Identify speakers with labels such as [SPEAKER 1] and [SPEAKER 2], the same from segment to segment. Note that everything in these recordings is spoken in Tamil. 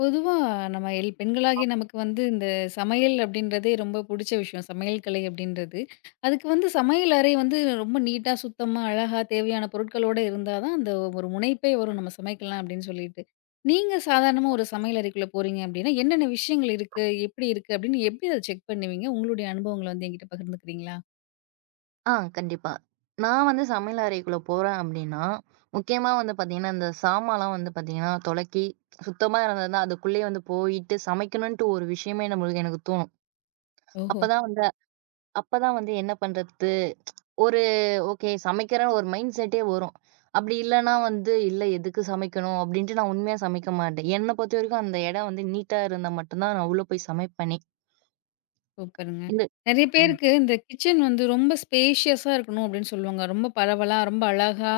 [SPEAKER 1] பொதுவா நம்ம எல் பெண்களாகிய நமக்கு வந்து இந்த சமையல் அப்படின்றதே ரொம்ப புடிச்ச விஷயம். சமையல் கலை அப்படின்றது. அதுக்கு வந்து சமையல் அறை வந்து ரொம்ப நீட்டா, சுத்தமா, அழகா தேவையான பொருட்களோட இருந்தா தான் அந்த ஒரு முனைப்பே வரும். நம்ம சமைக்கலாம் அப்படின்னு சொல்லிட்டு. நீங்க சாதாரணமா ஒரு சமையல் அறைக்குள்ள போறீங்க அப்படின்னா, என்னென்ன விஷயங்கள் இருக்கு? எப்படி இருக்கு? அப்படின்னு எப்படி அத செக் பண்ணுவீங்க? உங்களுடைய அனுபவங்கள வந்து என்கிட்ட பகிர்ந்துக்கிறீங்களா?
[SPEAKER 2] ஆ, கண்டிப்பா. நான் வந்து சமையல் அறைக்குள்ள போறேன் அப்டின்னா, முக்கியமா வந்து பாத்தீங்கன்னா, இந்த சாமான்லாம் வந்து பாத்தீங்கன்னா, தொலக்கி சுத்தமா இருந்ததுன்னா, அதுக்குள்ளேயே வந்து போயிட்டு சமைக்கணுன்ட்டு ஒரு விஷயமே நம்மளுக்கு எனக்கு தோணும்.
[SPEAKER 1] ஓஹோ!
[SPEAKER 2] அப்பதான் வந்து அப்பதான் வந்து என்ன பண்றது? ஒரு ஓகே சமைக்கிறேன் ஒரு மைண்ட் செட்டே வரும். அப்டி இல்லன்னா வந்து, "இல்ல எதுக்கு சமைக்கணும்?" அப்டின்ட்டு நான் உண்மையா சமைக்க மாட்டேன். என்ன பொறுத்தவரைக்கும் அந்த இடம் வந்து நீட்டா இருந்தா மட்டும் தான் நான் உள்ள போய் சமைப்பேனே.
[SPEAKER 1] சூப்பருங்க.
[SPEAKER 2] இந்த
[SPEAKER 1] நெறைய
[SPEAKER 2] ம்.
[SPEAKER 1] பேருக்கு இந்த கிச்சன் வந்து ரொம்ப ஸ்பேஷியஸா இருக்கணும் அப்படின்னு சொல்லுவாங்க. ரொம்ப பரவலா, ரொம்ப அழகா,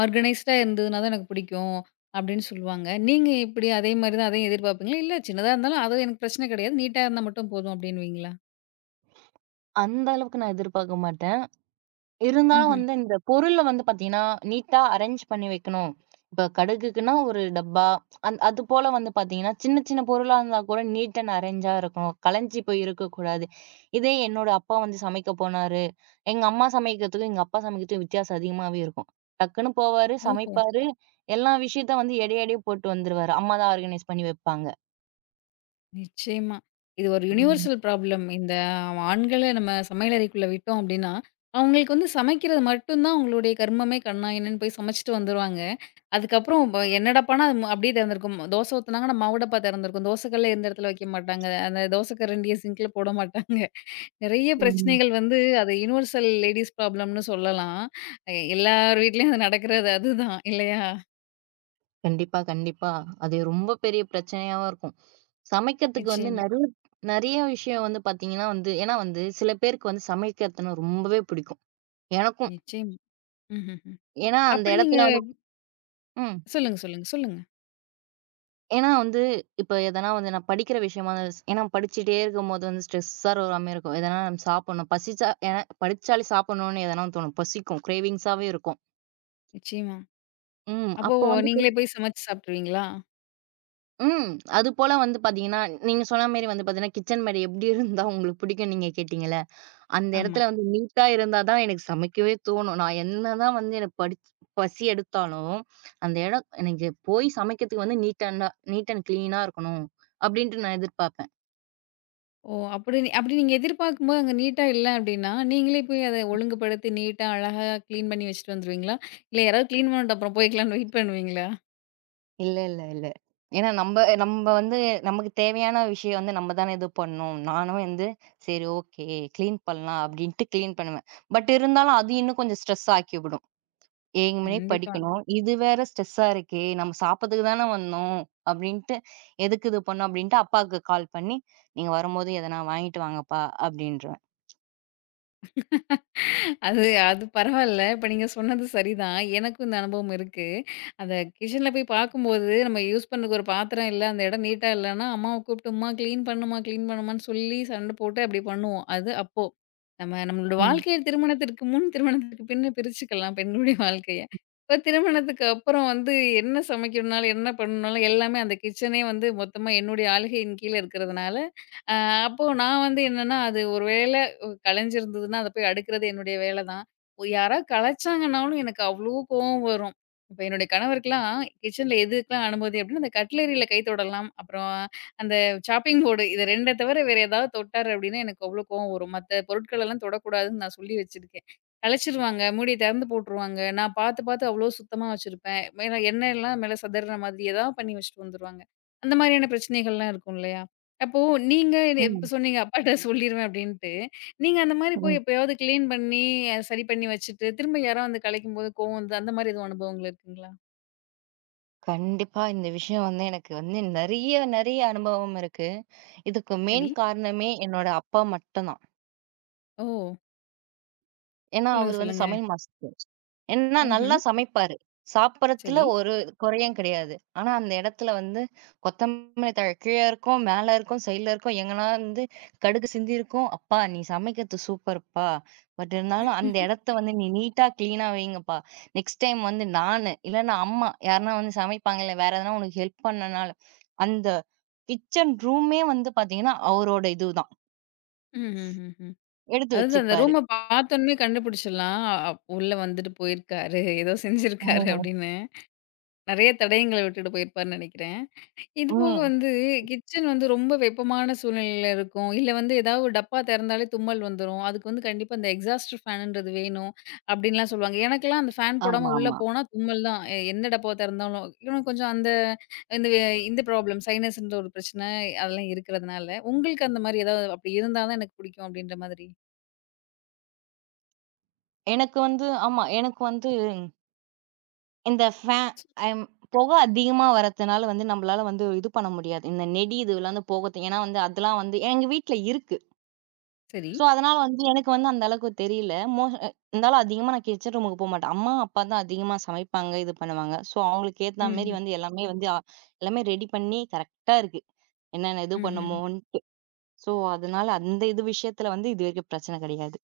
[SPEAKER 1] ஆர்கனைஸ்டா இருந்ததுனா தான் எனக்கு பிடிக்கும் அப்படின்னு சொல்லுவாங்க. நீங்க எப்படி அதே மாரி தான் அதையும் எதிர்பார்ப்பீங்களா? இல்ல சின்னதா இருந்தாலும் அது எனக்கு பிரச்சனை கிடையாது. நீட்டா இருந்தா மட்டும் போதும் அப்படின்னுவீங்களா?
[SPEAKER 2] அந்த அளவுக்கு நான் எதிர்பார்க்க மாட்டேன். இருந்தாலும்
[SPEAKER 1] ம்ஹ்ம்.
[SPEAKER 2] வந்து இந்த பொருள வந்து பாத்தீங்கன்னா, நீட்டா அரேஞ்ச் பண்ணி வைக்கணும். இப்ப கடுகுக்குன்னா ஒரு டப்பா, அது போல வந்து பாத்தீங்கன்னா, சின்ன சின்ன பொருளா இருந்தா கூட நீட் அண்ட் அரேஞ்சா இருக்கணும். கலஞ்சு போய் இருக்கக்கூடாது. இதே என்னோட அப்பா வந்து சமைக்க போனாரு, எங்க அம்மா சமைக்கிறதுக்கும், எங்க அப்பா சமைக்கிறதுக்கும் வித்தியாசம் அதிகமாவே இருக்கும். டக்குன்னு போவாரு,
[SPEAKER 1] ஓஹோ!
[SPEAKER 2] சமைப்பாரு, எல்லா விஷயத்த வந்து எடை எடையே போட்டு வந்துருவாரு. அம்மா தான் ஆர்கனைஸ் பண்ணி வைப்பாங்க.
[SPEAKER 1] நிச்சயமா. இது ஒரு
[SPEAKER 2] ம்.
[SPEAKER 1] Universal problem. இந்த ஆண்கள நம்ம சமையலறைக்குள்ள விட்டோம் அப்படின்னா, அவங்களுக்கு வந்து சமைக்கிறது மட்டும் தான் அவங்களுடைய கர்மமே, கண்ணா என்னன்னு போய் சமைச்சுட்டு வந்துருவாங்க. அதுக்கப்புறம் என்னடா பானா அது அப்படியே திறந்திருக்கும். தோசை ஊத்துனாங்கன்னா மாவு டப்பா திறந்திருக்கும். தோசை கல்ல இருந்த இடத்துல வைக்க மாட்டாங்க. அந்த தோசை கரண்டிய சிங்க்ல போட மாட்டாங்க. நெறைய
[SPEAKER 2] ம்.
[SPEAKER 1] பிரச்சனைகள் வந்து அது யுனிவர்சல் லேடீஸ் ப்ராப்ளம்னு சொல்லலாம். அ எல்லார் வீட்லயும் அது நடக்கிறது அதுதான் இல்லையா?
[SPEAKER 2] கண்டிப்பா, கண்டிப்பா. அது ரொம்ப பெரிய பிரச்சனையாவும் இருக்கும். சமைக்கிறதுக்கு வந்து
[SPEAKER 1] நிச்சயமா,
[SPEAKER 2] நெறைய நெறைய விஷயம் வந்து பாத்தீங்கன்னா வந்து ஏன்னா வந்து சில பேருக்கு வந்து சமைக்கிறதுன்னா ரொம்பவே பிடிக்கும். எனக்கும்.
[SPEAKER 1] நிச்சயமா. ம்ஹ்ஹ்ம்.
[SPEAKER 2] ஏன்னா அந்த
[SPEAKER 1] அப்படி நீங்க
[SPEAKER 2] இடத்துல வந்து ம்.
[SPEAKER 1] சொல்லுங்க, சொல்லுங்க, சொல்லுங்க.
[SPEAKER 2] ஏன்னா வந்து இப்ப எதனா வந்து நான் படிக்கிற விஷயமா ஏன்னா படிச்சுட்டே இருக்கும்போது வந்து ஸ்ட்ரெஸ்ஸா வராம இருக்கும். எதனா நம்ம சாப்பிடணும். பசிச்சா ஏன்னா படிச்சாலே சாப்பிடணும்னு எதனா தோணும். பசிக்கும். கிரேவிங்ஸாவே இருக்கும்.
[SPEAKER 1] நிச்சயமா.
[SPEAKER 2] ம்.
[SPEAKER 1] அப்போ
[SPEAKER 2] அப்போ வந்து
[SPEAKER 1] நீங்களே போய் சமைச்சு சாப்ட்டுருவீங்களா?
[SPEAKER 2] ம். அதுபோல வந்து பாத்தீங்கன்னா, நீங்க சொன்ன மாரி வந்து பாத்தீங்கன்னா, கிச்சன் மேட் எப்படி இருந்தா உங்களுக்கு பிடிக்கும்னு நீங்க கேட்டீங்கல்ல? அந்த
[SPEAKER 1] ஆமா.
[SPEAKER 2] இடத்துல வந்து நீட்டா இருந்தா தான் எனக்கு சமைக்கவே தோணும். நான் என்னதான் வந்து எனக்கு பசி எடுத்தாலும், அந்த இடம் எனக்கு போய் சமைக்கிறதுக்கு வந்து நீட் அண்ட் கிளீனா இருக்கணும் அப்படின்ட்டு நான் எதிர்பார்ப்பேன்.
[SPEAKER 1] ஓ! அப்படி நீங்க எதிர்பார்க்கும்போது அங்க நீட்டா இல்ல அப்படின்னா, நீங்களே போய் அத ஒழுங்குபடுத்தி நீட்டா, அழகா கிளீன் பண்ணி வச்சுட்டு வந்துருவீங்களா? இல்ல யாராவது கிளீன் பண்ணட்டும் அப்புறம் போய்க்கலான்னு வெயிட் பண்ணுவீங்களா?
[SPEAKER 2] இல்ல, இல்ல, இல்ல. ஏன்னா நம்ப நம்ப வந்து நமக்கு தேவையான விஷயம் வந்து நம்ம தானே இது பண்ணணும். நானும் வந்து சரி ஓகே, கிளீன் பண்ணலாம் அப்படின்ட்டு கிளீன் பண்ணுவேன். பட் இருந்தாலும் அது இன்னும் கொஞ்சம் ஸ்ட்ரெஸ் ஆக்கிவிடும். 7 மணிக்கு
[SPEAKER 1] கண்டிப்பா.
[SPEAKER 2] படிக்கணும். இது வேற ஸ்ட்ரெஸ்ஸா இருக்கே! நம்ம சாப்பிடறதுக்கு தான வந்தோம். அப்டின்ட்டு, எதுக்கு இது பண்ணோம் அப்டின்ட்டு அப்பாவுக்கு கால் பண்ணி, "நீங்க வரும்போது எதனா வாங்கிட்டு வாங்கப்பா" அப்டின்றுவேன்.
[SPEAKER 1] அது அது பரவால்ல. இப்ப நீங்க சொன்னது சரிதான். எனக்கும் இந்த அனுபவம் இருக்கு. அந்த கிச்சன்ல போய் பார்க்கும்போது, நம்ம யூஸ் பண்ணதுக்கு ஒரு பாத்திரம் இல்ல, அந்த இடம் நீட்டா இல்லன்னா, அம்மாவ கூப்பிட்டு, "உம்மா கிளீன் பண்ணுமா, கிளீன் பண்ணுமான்னு" சொல்லி சண்ட போட்டு அப்படி பண்ணுவோம். அது அப்போ. நம்ம நம்மளோட
[SPEAKER 2] ம்.
[SPEAKER 1] வாழ்க்கைய திருமணத்திற்கு முன், திருமணத்திற்கு பின்ன பிரிச்சுக்கலாம் பெண்களுடைய வாழ்க்கைய. இப்ப திருமணத்துக்கு அப்புறம் வந்து என்ன சமைக்கணும்னாலும், என்ன பண்ணணும்னாலும் எல்லாமே அந்த கிச்சனே வந்து மொத்தமா என்னுடைய ஆளுகையின் கீழ இருக்கிறதுனால, அ அப்போ நான் வந்து என்னன்னா, அது ஒரு வேள கலைஞ்சிருந்ததுன்னா, அத போய் அடுக்குறது என்னுடைய வேல தான். யாராவது கலாய்ச்சாங்கன்னாலும் எனக்கு அவ்ளோ கோவம் வரும். இப்ப என்னுடைய கணவருக்குலாம் கிச்சன்ல எதுக்கெல்லாம் அனுமதி அப்டின்னா, அந்த கட்லரியில கை தொடலாம். அப்புறம் அந்த சாப்பிங் போர்டு இது 2 தவிர வேற ஏதாவது தொட்டாரு அப்டின்னா, எனக்கு அவ்ளோ கோவம் வரும். மத்த பொருட்களெல்லாம் தொடக்கூடாதுன்னு நான் சொல்லி வச்சிருக்கேன். கலைச்சிருவாங்க, மூடிய தெறந்து போட்டுருவாங்க. நான் பார்த்து, பார்த்து அவ்ளோ சுத்தமா வச்சிருப்பேன். மேல எண்ணெய்லாம் மேல சதர்ற மாதிரி ஏதாவது பண்ணி வச்சுட்டு வந்துருவாங்க. அந்த மாரியான பிரச்சனைகள்லாம் இருக்கும் இல்லையா? அப்போ நீங்க இப்ப
[SPEAKER 2] ம்.
[SPEAKER 1] சொன்னீங்க அப்பாட்ட சொல்லிருவேன் அப்டின்ட்டு. நீங்க அந்த மாரி போய்
[SPEAKER 2] ம்.
[SPEAKER 1] எப்பயாவது கிளீன் பண்ணி, சரி பண்ணி வச்சுட்டு, திரும்ப யாரோ வந்து கலைக்கும்போது கோவம் வருது. அந்த மாரி எதுவும் அனுபவங்கள் இருக்குங்களா?
[SPEAKER 2] கண்டிப்பா இந்த விஷயம் வந்து எனக்கு வந்து நெறைய, நெறைய அனுபவம் இருக்கு. இதுக்கு
[SPEAKER 1] சரி.
[SPEAKER 2] மெயின் காரணமே என்னோட அப்பா மட்டும் தான்.
[SPEAKER 1] ஓ!
[SPEAKER 2] ஏன்னா,
[SPEAKER 1] சொல்லுங்க,
[SPEAKER 2] அவரு வந்து
[SPEAKER 1] சொல்லுங்க.
[SPEAKER 2] சமையல் மாஸ்டர். ஏன்னா
[SPEAKER 1] ம்ஹ்ம்.
[SPEAKER 2] நல்லா சமைப்பாரு. சாப்பிடறத்துல
[SPEAKER 1] சரி.
[SPEAKER 2] ஒரு குறையும் கிடையாது. ஆனா, அந்த இடத்துல வந்து கொத்தமல்லி தழை கீழ இருக்கும், மேல இருக்கும், சைடுல இருக்கும். எங்கனா வந்து கடுகு சிந்தியிருக்கும். "அப்பா நீ சமைக்கிறது சூப்பர்ப்பா. பட் இருந்தாலும் அந்த
[SPEAKER 1] ம்ஹ்ம்.
[SPEAKER 2] இடத்த வந்து நீ நீட்டா, கிளீனா வைங்கப்பா. நெக்ஸ்ட் டைம் வந்து நானு, இல்லன்னா அம்மா யாருன்னா வந்து சமைப்பாங்க இல்ல, வேற எதனா உனக்கு ஹெல்ப் பண்ணனால" அந்த கிச்சன் ரூமே வந்து பார்த்தீங்கன்னா, அவரோட இதுதான்.
[SPEAKER 1] ம், ம், ம், ம்.
[SPEAKER 2] எடுத்து
[SPEAKER 1] அதாவது அந்த
[SPEAKER 2] வச்சுப்பாரு.
[SPEAKER 1] ரூம பார்த்தோனே கண்டுபிடிச்சிடலாம். அ உள்ள வந்துட்டு போயிருக்காரு. ஏதோ செஞ்சிருக்காரு
[SPEAKER 2] ஓ!
[SPEAKER 1] அப்படின்னு. நெறைய தடயங்கள விட்டுட்டு போயிருப்பாருன்னு நெனைக்கிறேன். இது போக
[SPEAKER 2] ம்.
[SPEAKER 1] வந்து கிச்சன் வந்து ரொம்ப வெப்பமான சூழ்நிலையில இருக்கும். இல்ல வந்து ஏதாவது ஒரு டப்பா திறந்தாலே தும்மல் வந்துரும். அதுக்கு வந்து கண்டிப்பா இந்த எக்ஸாஸ்டர் ஃபேனுன்றது வேணும் அப்டின்லாம் சொல்லுவாங்க. எனக்கெல்லாம் அந்த ஃபேன் போடாம உள்ள
[SPEAKER 2] ஆமாமா.
[SPEAKER 1] போனா தும்மல் தான். எந்த டப்பாவ திறந்தாலும். இன்னும் கொஞ்சம் அந்த இந்த வே இந்த ப்ராப்ளம் சைனஸ்ன்ற ஒரு பிரச்சனை அதெல்லாம் இருக்கிறதுனால, உங்களுக்கு அந்த மாரி ஏதாவது அப்டி இருந்தா தான் எனக்கு பிடிக்கும் அப்டின்ற மாதிரி.
[SPEAKER 2] எனக்கு வந்து ஆமா. எனக்கு வந்து இந்த ஃபே அம் புக அதிகமா வரதுனால வந்து நம்மளால வந்து இது பண்ண முடியாது. இந்த நெடி இதுலாம் வந்து போகத்து ஏன்னா வந்து அதெல்லாம் வந்து எங்க வீட்ல இருக்கு.
[SPEAKER 1] சரி.
[SPEAKER 2] ஸோ, அதனால வந்து எனக்கு வந்து அந்த அளவுக்கு தெரியல. மோ அ இருந்தாலும் அதிகமா நான் கிச்சன் ரூமுக்கு போமாட்டேன். அம்மா, அப்பா தான் அதிகமா சமைப்பாங்க, இது பண்ணுவாங்க. ஸோ, அவங்களுக்கு ஏத்த மாரி
[SPEAKER 1] ம்ஹ்ம்.
[SPEAKER 2] வந்து எல்லாமே வந்து எல்லாமே ரெடி பண்ணி கரெக்ட்டா இருக்கு. என்னென்ன இது
[SPEAKER 1] ம்ஹ்ம்.
[SPEAKER 2] பண்ணுமோன்ட்டு. ஸோ, அதனால அந்த இது விஷயத்துல வந்து இதுவரைக்கும் பிரச்சனை கிடையாது.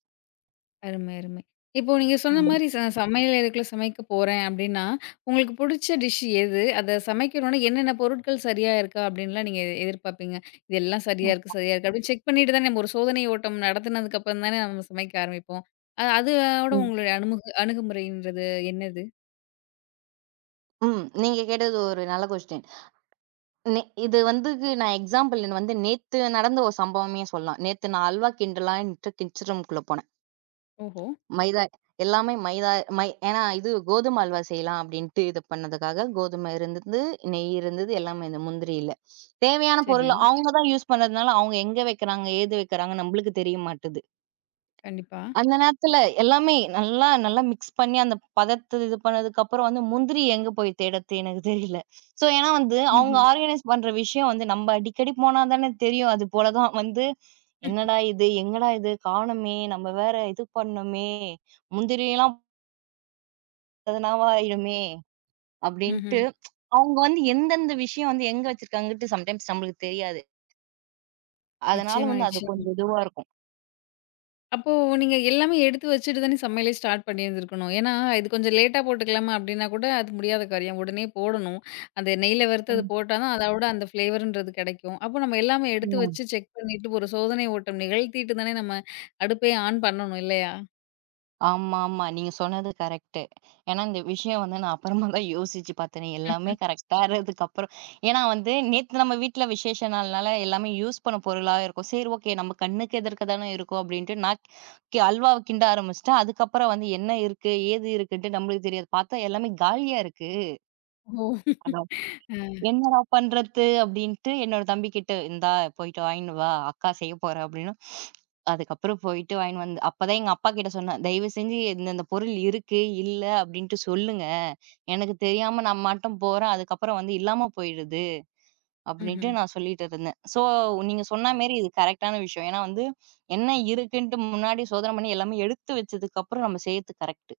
[SPEAKER 1] அருமை, அருமை. இப்போ நீங்க சொன்ன
[SPEAKER 2] ம்.
[SPEAKER 1] மாரி சமையல் அறைக்குள்ள சமைக்க போறேன் அப்டின்னா, உங்களுக்கு புடிச்ச டிஷ் எது? அத சமைக்கணும்னா என்னென்ன பொருட்கள் சரியா இருக்கா? அப்டின்லாம் நீங்க எதிர்பார்ப்பீங்க. இதெல்லாம் சரியா இருக்கு, சரியா இருக்கு அப்டின்னு செக் பண்ணிட்டு தானே நம்ம ஒரு சோதனை ஓட்டம் நடத்துனதுக்கு அப்புறம் தானே நம்ம சமைக்க ஆரம்பிப்போம். அதோட
[SPEAKER 2] ம்.
[SPEAKER 1] உங்களுடைய அணுகுமுறைன்றது என்னது?
[SPEAKER 2] ம். நீங்க கேட்டது ஒரு நல்ல கொஸ்டின். இது வந்துக்கு நான் எக்ஸாம்பிள் வந்து நேத்து நடந்த ஒரு சம்பவமே சொல்லலாம். நேத்து நான் அல்வா கிண்டலான்ட்டு கிட்ஸ் ரூம்க்குள்ள போனேன்.
[SPEAKER 1] ஓஹோ!
[SPEAKER 2] மைதா எல்லாமே மைதா ஏன்னா இது கோதுமை அல்வா செய்யலாம் அப்படின்ட்டு இது பண்ணதுக்காக கோதுமை இருந்தது, நெய் இருந்தது, எல்லாமே இந்த முந்திரி இல்ல. தேவையான
[SPEAKER 1] சரி.
[SPEAKER 2] பொருள் அவங்க தான் யூஸ் பண்றதுனால அவங்க எங்க வைக்கிறாங்க, ஏது வைக்கிறாங்க நம்மளுக்கு தெரிய மாட்டுது.
[SPEAKER 1] கண்டிப்பா.
[SPEAKER 2] அந்த நேரத்துல எல்லாமே நல்லா நல்லா மிக்ஸ் பண்ணி அந்த பதத்த இது பண்ணதுக்கப்புறம் வந்து முந்திரி எங்க போய் தேடுறது எனக்கு தெரியல. ஸோ ஏன்னா வந்து அவங்க
[SPEAKER 1] ம்ஹ்ம்.
[SPEAKER 2] ஆர்கனைஸ் பண்ற விஷயம் வந்து நம்ம அடிக்கடி போனா தானே தெரியும். அது போல தான் வந்து என்னடா இது? எங்கடா இது? காணோமே! நம்ம வேற இது பண்ணோமே! முந்திரியெல்லாம் எதனாவா ஆயிடுமே!
[SPEAKER 1] ம்ஹ்ம்.
[SPEAKER 2] அப்டின்ட்டு அவங்க வந்து எந்தெந்த விஷயம் வந்து எங்க வச்சிருக்காங்கன்ட்டு சம்டைம்ஸ் நம்மளுக்கு தெரியாது. அதனால
[SPEAKER 1] நிச்சயமா,
[SPEAKER 2] வந்து அது
[SPEAKER 1] நிச்சயமா.
[SPEAKER 2] கொஞ்சம் இதுவா இருக்கும்.
[SPEAKER 1] அப்போ நீங்க எல்லாமே எடுத்து வச்சுட்டு தானே சமையலே ஸ்டார்ட் பண்ணியிருந்திருக்கணும். ஏன்னா, இது கொஞ்சம் லேட்டா போட்டுக்கலாமா அப்படின்னா கூட அது முடியாத காரியம். உடனே போடணும். அந்த எண்ணெயில வறுத்து அது
[SPEAKER 2] ம்.
[SPEAKER 1] போட்டா தான் அதோட அந்த ஃப்ளேவர்ன்றது கிடைக்கும். அப்போ நம்ம எல்லாமே எடுத்து
[SPEAKER 2] ம்.
[SPEAKER 1] வச்சு செக் பண்ணிட்டு ஒரு சோதனை ஓட்டம் நிகழ்த்திட்டு தானே நம்ம அடுப்பே ஆன் பண்ணணும் இல்லையா?
[SPEAKER 2] ஆமாமா. நீங்க சொன்னது கரெக்ட்டு. ஏன்னா, இந்த விஷயம் வந்து நான் அப்புறமா தான் யோசிச்சு பார்த்தேனே. எல்லாமே
[SPEAKER 1] ம்.
[SPEAKER 2] கரெக்ட்டா இருந்ததுக்கப்புறம் ஏன்னா வந்து நேத்து நம்ம வீட்ல விசேஷ நாள்னால எல்லாமே யூஸ் பண்ண பொருளா இருக்கும். சரி ஓகே நம்ம கண்ணுக்கு எதிர்க்க தானே இருக்கும் அப்டின்ட்டு நான் அல்வாவ கிண்ட ஆரம்பிச்சுட்டேன். அதுக்கப்புறம் வந்து என்ன இருக்கு? ஏது இருக்குன்ட்டு நம்மளுக்கு தெரியாது. பார்த்தா எல்லாமே காலியா இருக்கு.
[SPEAKER 1] ஓ! அ.
[SPEAKER 2] என்னடா பண்றது? அப்படின்ட்டு என்னோட தம்பிகிட்ட, "இந்தா போயிட்டு வாங்கின்னு வா, அக்கா செய்யப் போறா" அப்படின்னும். அதுக்கப்புறம் போயிட்டு வாங்கின்னு வந்து அப்பதான் எங்க அப்பா கிட்ட சொன்னேன். "தயவு செஞ்சு இந்தந்த பொருள் இருக்கு, இல்ல அப்படின்ட்டு சொல்லுங்க. எனக்கு தெரியாம நான் மட்டும் போறேன். அதுக்கப்புறம் வந்து இல்லாம போயிடுது" அப்படின்ட்டு
[SPEAKER 1] ம்ஹ்ம்.
[SPEAKER 2] நான் சொல்லிட்டு இருந்தேன். சோ, நீங்க சொன்ன மாரி இது கரெக்ட்டான விஷயம். ஏன்னா வந்து என்ன இருக்குன்ட்டு முன்னாடி சோதனை பண்ணி எல்லாமே எடுத்து வச்சதுக்கு அப்புறம் நம்ம செய்யறது கரெக்ட்டு.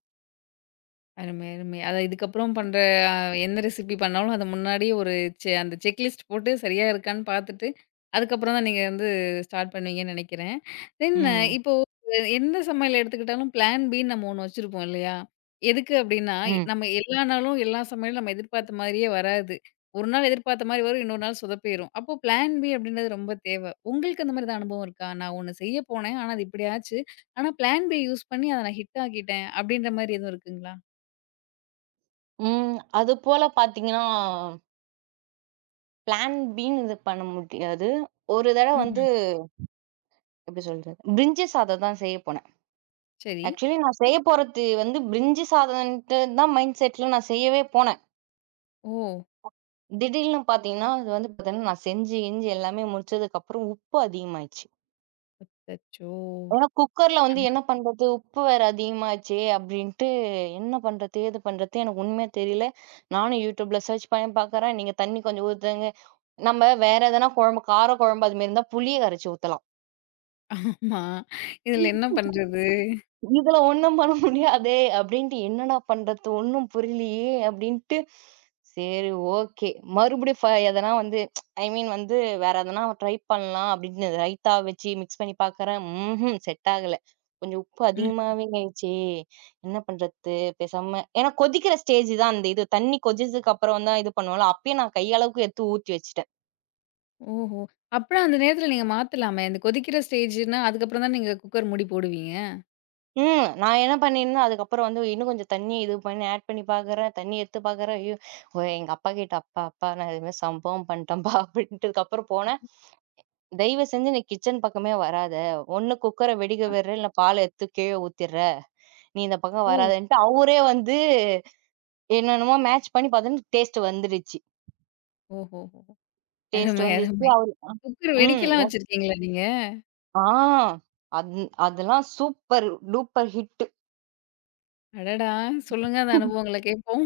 [SPEAKER 1] அருமை, அருமை. அத இதுக்கப்புறம் பண்ற அ எந்த ரெசிபி பண்ணாலும் அத முன்னாடியே ஒரு அந்த செக்லிஸ்ட் போட்டு சரியா இருக்கான்னு பார்த்துட்டு, அதுக்கப்புறம் தான் நீங்க வந்து ஸ்டார்ட் பண்ணுவீங்கன்னு நெனைக்கிறேன். தென்
[SPEAKER 2] ம்.
[SPEAKER 1] இப்போ எந்த சமையல் எடுத்துக்கிட்டாலும் பிளான் பின்னு நம்ம ஒண்ணு வச்சிருப்போம் இல்லையா? எதுக்கு அப்டின்னா,
[SPEAKER 2] ம்.
[SPEAKER 1] நம்ம எல்லா நாளும் எல்லா சமையலும் நம்ம எதிர்பார்த்த மாரியே வராது. ஒரு நாள் எதிர்பார்த்த மாரி வரும், இன்னொரு நாள் சொதப்பிரும். அப்போ பிளான் பி அப்படின்றது ரொம்ப தேவ. உங்களுக்கு அந்த மாரி ஏதாவது அனுபவம் இருக்கா? நான் ஒண்ணு செய்ய போனேன். ஆனா, அது இப்படி ஆச்சு. ஆனா பிளான் பி யூஸ் பண்ணி அத நான் ஹிட் ஆக்கிட்டேன். அப்படின்ற மாரி எதுவும் இருக்குங்களா?
[SPEAKER 2] ம். அது போல பார்த்தீங்கன்னா பிளான் பின்னு இது பண்ண முடியாது. ஒரு தடவ வந்து
[SPEAKER 1] ம்ஹ்ம்.
[SPEAKER 2] எப்படி சொல்றது? பிரிஞ்சி சாதம் தான் செய்ய போனேன்.
[SPEAKER 1] சரி.
[SPEAKER 2] ஆக்சுவலி நான் செய்ய போறது வந்து பிரிஞ்சி சாதம்ன்ட்டு தான் மைண்ட் செட்ல நான் செய்யவே போனேன்.
[SPEAKER 1] ஓ!
[SPEAKER 2] திடீர்னு பார்த்தீங்கன்னா, அது வந்து பார்த்தீங்கன்னா, நான் செஞ்சு கிஞ்சு எல்லாமே முடிச்சதுக்கப்புறம் உப்பு அதிகமாயிடுச்சு.
[SPEAKER 1] அச்சச்சோ!
[SPEAKER 2] ஏன்னா குக்கர்ல வந்து
[SPEAKER 1] ஆஹ.
[SPEAKER 2] என்ன பண்றது? உப்பு வேற அதிகமாச்சே அப்படின்ட்டு என்ன பண்றது? ஏது பண்றது? எனக்கு உண்மையா தெரியல. நானும் YouTubeல சர்ச் பண்ணி பார்க்குறேன். நீங்க தண்ணி கொஞ்சம் ஊத்துங்க. நம்ம வேற எதனா குழம்பு, கார குழம்பு அது மாரி இருந்தா புளிய கரைச்சு ஊத்தலாம்.
[SPEAKER 1] ஆமா. இதில என்ன பண்றது?
[SPEAKER 2] இதுல ஒண்ணும் பண்ண முடியாதே! அப்டின்ட்டு என்னடா பண்றது? ஒண்ணும் புரியலையே! அப்டின்ட்டு, சரி ஓகே. மறுபடியும் எதனா வந்து ஐ மீன் வந்து வேற எதனா ட்ரை பண்ணலாம் அப்டின்னு ரைத்தா வச்சு மிக்ஸ் பண்ணி பார்க்குறேன். ம்ஹ்ம் செட் ஆகல. கொஞ்சம் உப்பு
[SPEAKER 1] ம்.
[SPEAKER 2] அதிகமாவே ஆயிடுச்சே! என்ன பண்றது? பேசாம ஏன்னா கொதிக்கிற ஸ்டேஜ் தான் அந்த இது. தண்ணி கொதிச்சதுக்கு அப்புறம் தான் இது பண்ணுவோம்ல. அப்பயே நான் கை அளவுக்கு எடுத்து ஊத்தி வச்சுட்டேன்.
[SPEAKER 1] ஓஹோ! அப்பனா அந்த நேரத்தில நீங்க மாத்தலாமே! அந்த கொதிக்கிற ஸ்டேஜ்ன்னா, அதுக்கப்புறம் தான் நீங்க குக்கர் மூடி போடுவீங்க.
[SPEAKER 2] ம். நான் என்ன பண்ணியிருந்தேன், அதுக்கப்புறம் வந்து இன்னும் கொஞ்சம் தண்ணி இது பண்ணி ஆட் பண்ணி பார்க்குறேன். தண்ணி எடுத்து பார்க்குறேன். ஐயோ! ஓ, எங்க அப்பாகிட்ட "அப்பா, அப்பா நான் இது மாரி சம்பவம் பண்ணிட்டேன்ப்பா" அப்படின்ட்டதுக்கப்புறம் போனேன். "தயவு செஞ்சு நீ கிச்சன் பக்கமே வராத. ஒண்ணு குக்கர வெடிக்க விடுற, இல்ல பால எடுத்து கீழ ஊத்திர்ற. நீ இந்த பக்கம்
[SPEAKER 1] ஓ!
[SPEAKER 2] வராதன்ட்டு" அவரே வந்து என்னென்னமோ மேட்ச் பண்ணி பார்த்தோன்னே டேஸ்ட் வந்துடுச்சு.
[SPEAKER 1] ஓஹோஹோ!
[SPEAKER 2] டேஸ்ட்
[SPEAKER 1] அருமை,
[SPEAKER 2] வந்துச்சு.
[SPEAKER 1] அருமை.
[SPEAKER 2] அவரு அ
[SPEAKER 1] குக்கர்
[SPEAKER 2] ம்.
[SPEAKER 1] வெடிக்கலாம் வச்சிருக்கீங்களா நீங்க?
[SPEAKER 2] ஆ அந் அதெல்லாம் சூப்பர் டூப்பர் ஹிட்.
[SPEAKER 1] அடடா! சொல்லுங்க அந்த அனுபவங்கள கேட்போம்.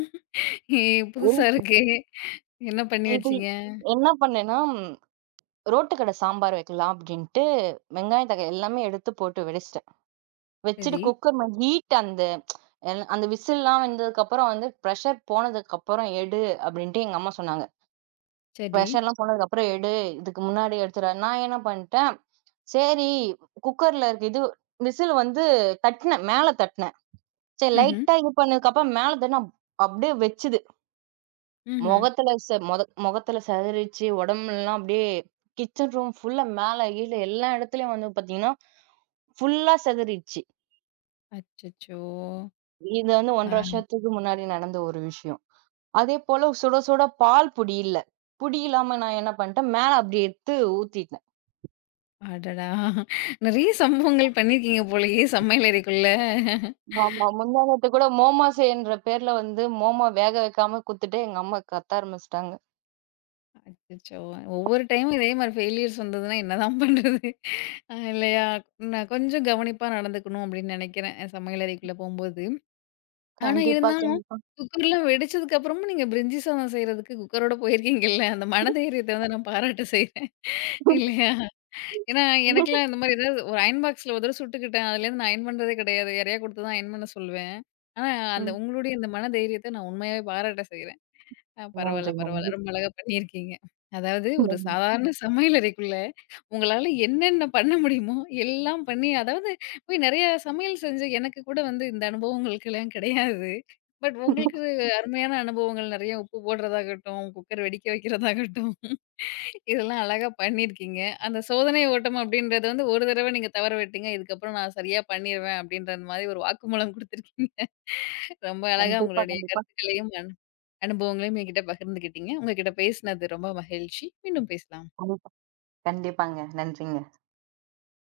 [SPEAKER 1] ஏ புதுசா இருக்கே! என்ன பண்ணி
[SPEAKER 2] இது
[SPEAKER 1] வச்சீங்க?
[SPEAKER 2] என்ன பண்ணேன்னா ரோட்டு கடை சாம்பார் வைக்கலாம் அப்படின்ட்டு, வெங்காயம், தக்காளி எல்லாமே எடுத்து போட்டு வெடிச்சுட்டேன். வச்சுட்டு
[SPEAKER 1] சரி,
[SPEAKER 2] குக்கர் ஹீட் அந்த அந்த விசில்லாம் வந்ததுக்கப்புறம் வந்து, பிரஷர் போனதுக்கப்புறம் எடு அப்படின்ட்டு எங்க அம்மா சொன்னாங்க.
[SPEAKER 1] சரி.
[SPEAKER 2] பிரஷர்லாம் போனதுக்கப்புறம் எடு, இதுக்கு முன்னாடி எடுத்துட நான் என்ன பண்ட்டேன், சரி குக்கர்ல இருக்க இது விசில் வந்து தட்டுனேன், மேல தட்டுனேன். சரி
[SPEAKER 1] ம்ஹ்ம்,
[SPEAKER 2] லைட்டா இது பண்ணதுக்கப்புறம் மேல தட்டுனா, அப்படியே வெச்சு
[SPEAKER 1] ம்ஹ்ம்.
[SPEAKER 2] முகத்துல ச மொத முகத்துல சிதறிச்சு, உடம்பெல்லாம் அப்படியே கிச்சன் ரூம் ஃபுல்லா மேல கீழ எல்லா இடத்துலயும் வந்து பாத்தீங்கன்னா, ஃபுல்லா சிதறிடுச்சு.
[SPEAKER 1] அச்சச்சோ!
[SPEAKER 2] இது வந்து 1½
[SPEAKER 1] ஆ.
[SPEAKER 2] வருஷத்துக்கு முன்னாடி நடந்த ஒரு விஷயம். அதே போல சுட சுட பால் பொடி இல்ல. பொடி இல்லாம நான் என்ன பண்ணிட்டேன், மேல அப்படி எடுத்து ஊத்திட்டேன்.
[SPEAKER 1] அடடா! நெறைய சம்பவங்கள் பண்ணியிருக்கீங்க போலயே சமையல் அறைக்குள்ள.
[SPEAKER 2] ஆமா. முந்தா நேத்து கூட மோமோஸ் என்ற பேர்ல வந்து மோமோ வேக வைக்காம குடுத்துட்டு எங்க அம்மா கத்த ஆரம்பிச்சுட்டாங்க.
[SPEAKER 1] அச்சச்சோ! ஒவ்வொரு டைமும் இதே மாரி ஃபெயிலியர்ஸ் வந்ததுன்னா என்னதான் பண்றது? இல்லையா? நான் கொஞ்சம் கவனிப்பா நடந்துக்கணும் அப்டின்னு நெனைக்கிறேன். சமையல் அறைக்குள்ள போம்போது. ஆனா
[SPEAKER 2] கண்டிப்பா,
[SPEAKER 1] இருந்தாலும்
[SPEAKER 2] கண்டிப்பா.
[SPEAKER 1] குக்கர்லாம் வெடிச்சதுக்கு அப்புறமும் நீங்க பிரிஞ்சி சாதம் செய்றதுக்கு குக்கரோட போயிருக்கீங்கல்ல, அந்த மனதைரியத்த வந்து நான் பாராட்ட செய்றேன். இல்லையா? ஏன்னா, எனக்கெல்லாம் இந்த மாரி ஏதாவது ஒரு அயர்ன் பாக்ஸ்ல ஒரு தடவ சுட்டுக்கிட்டேன். அதுலேருந்து நான் அயர்ன் பண்றதே கிடையாது. யாரையா குடுத்து தான் அயர்ன் பண்ண சொல்லுவேன். ஆனா, அந்த
[SPEAKER 2] ம்.
[SPEAKER 1] உங்களுடைய இந்த மன தைரியத்த நான் உண்மையாவே பாராட்ட செய்றேன். ஆ பரவால்ல,
[SPEAKER 2] நன்றி,
[SPEAKER 1] பரவால்ல.
[SPEAKER 2] நன்றி.
[SPEAKER 1] ரொம்ப அழகா பண்ணியிருக்கீங்க. அதாவது ஒரு ம்.
[SPEAKER 2] நன்றி.
[SPEAKER 1] சாதாரண சமையலறைக்குள்ள, உங்களால என்னென்ன பண்ண முடியுமோ எல்லாம் பண்ணி, அதாவது போய் நெறைய சமையல் செஞ்சு எனக்கு கூட வந்து இந்த அனுபவங்களுக்கெல்லாம் கிடையாது. பட் உங்களுக்கு அருமையான அனுபவங்கள் நெறைய உப்பு போடுறதாகட்டும், குக்கர் வெடிக்க வைக்கிறதாகட்டும், இதெல்லாம் அழகா பண்ணியிருக்கீங்க. அந்த சோதனை ஓட்டம் அப்படின்றத வந்து ஒரு தடவ நீங்க தவற விட்டீங்க. இதுக்கப்புறம் நான் சரியா பண்ணிருவேன் அப்படின்ற மாரி ஒரு வாக்குமூலம் குடுத்துருக்கீங்க. ரொம்ப அழகா
[SPEAKER 2] கண்டிப்பா,
[SPEAKER 1] உங்களுடைய
[SPEAKER 2] கண்டிப்பா.
[SPEAKER 1] கருத்துக்களையும் அனுபவங்களையும் என்கிட்ட பகிர்ந்துக்கிட்டீங்க. உங்ககிட்ட பேசினது ரொம்ப மகிழ்ச்சி. மீண்டும் பேசலாம்.
[SPEAKER 2] கண்டிப்பாங்க. நன்றிங்க.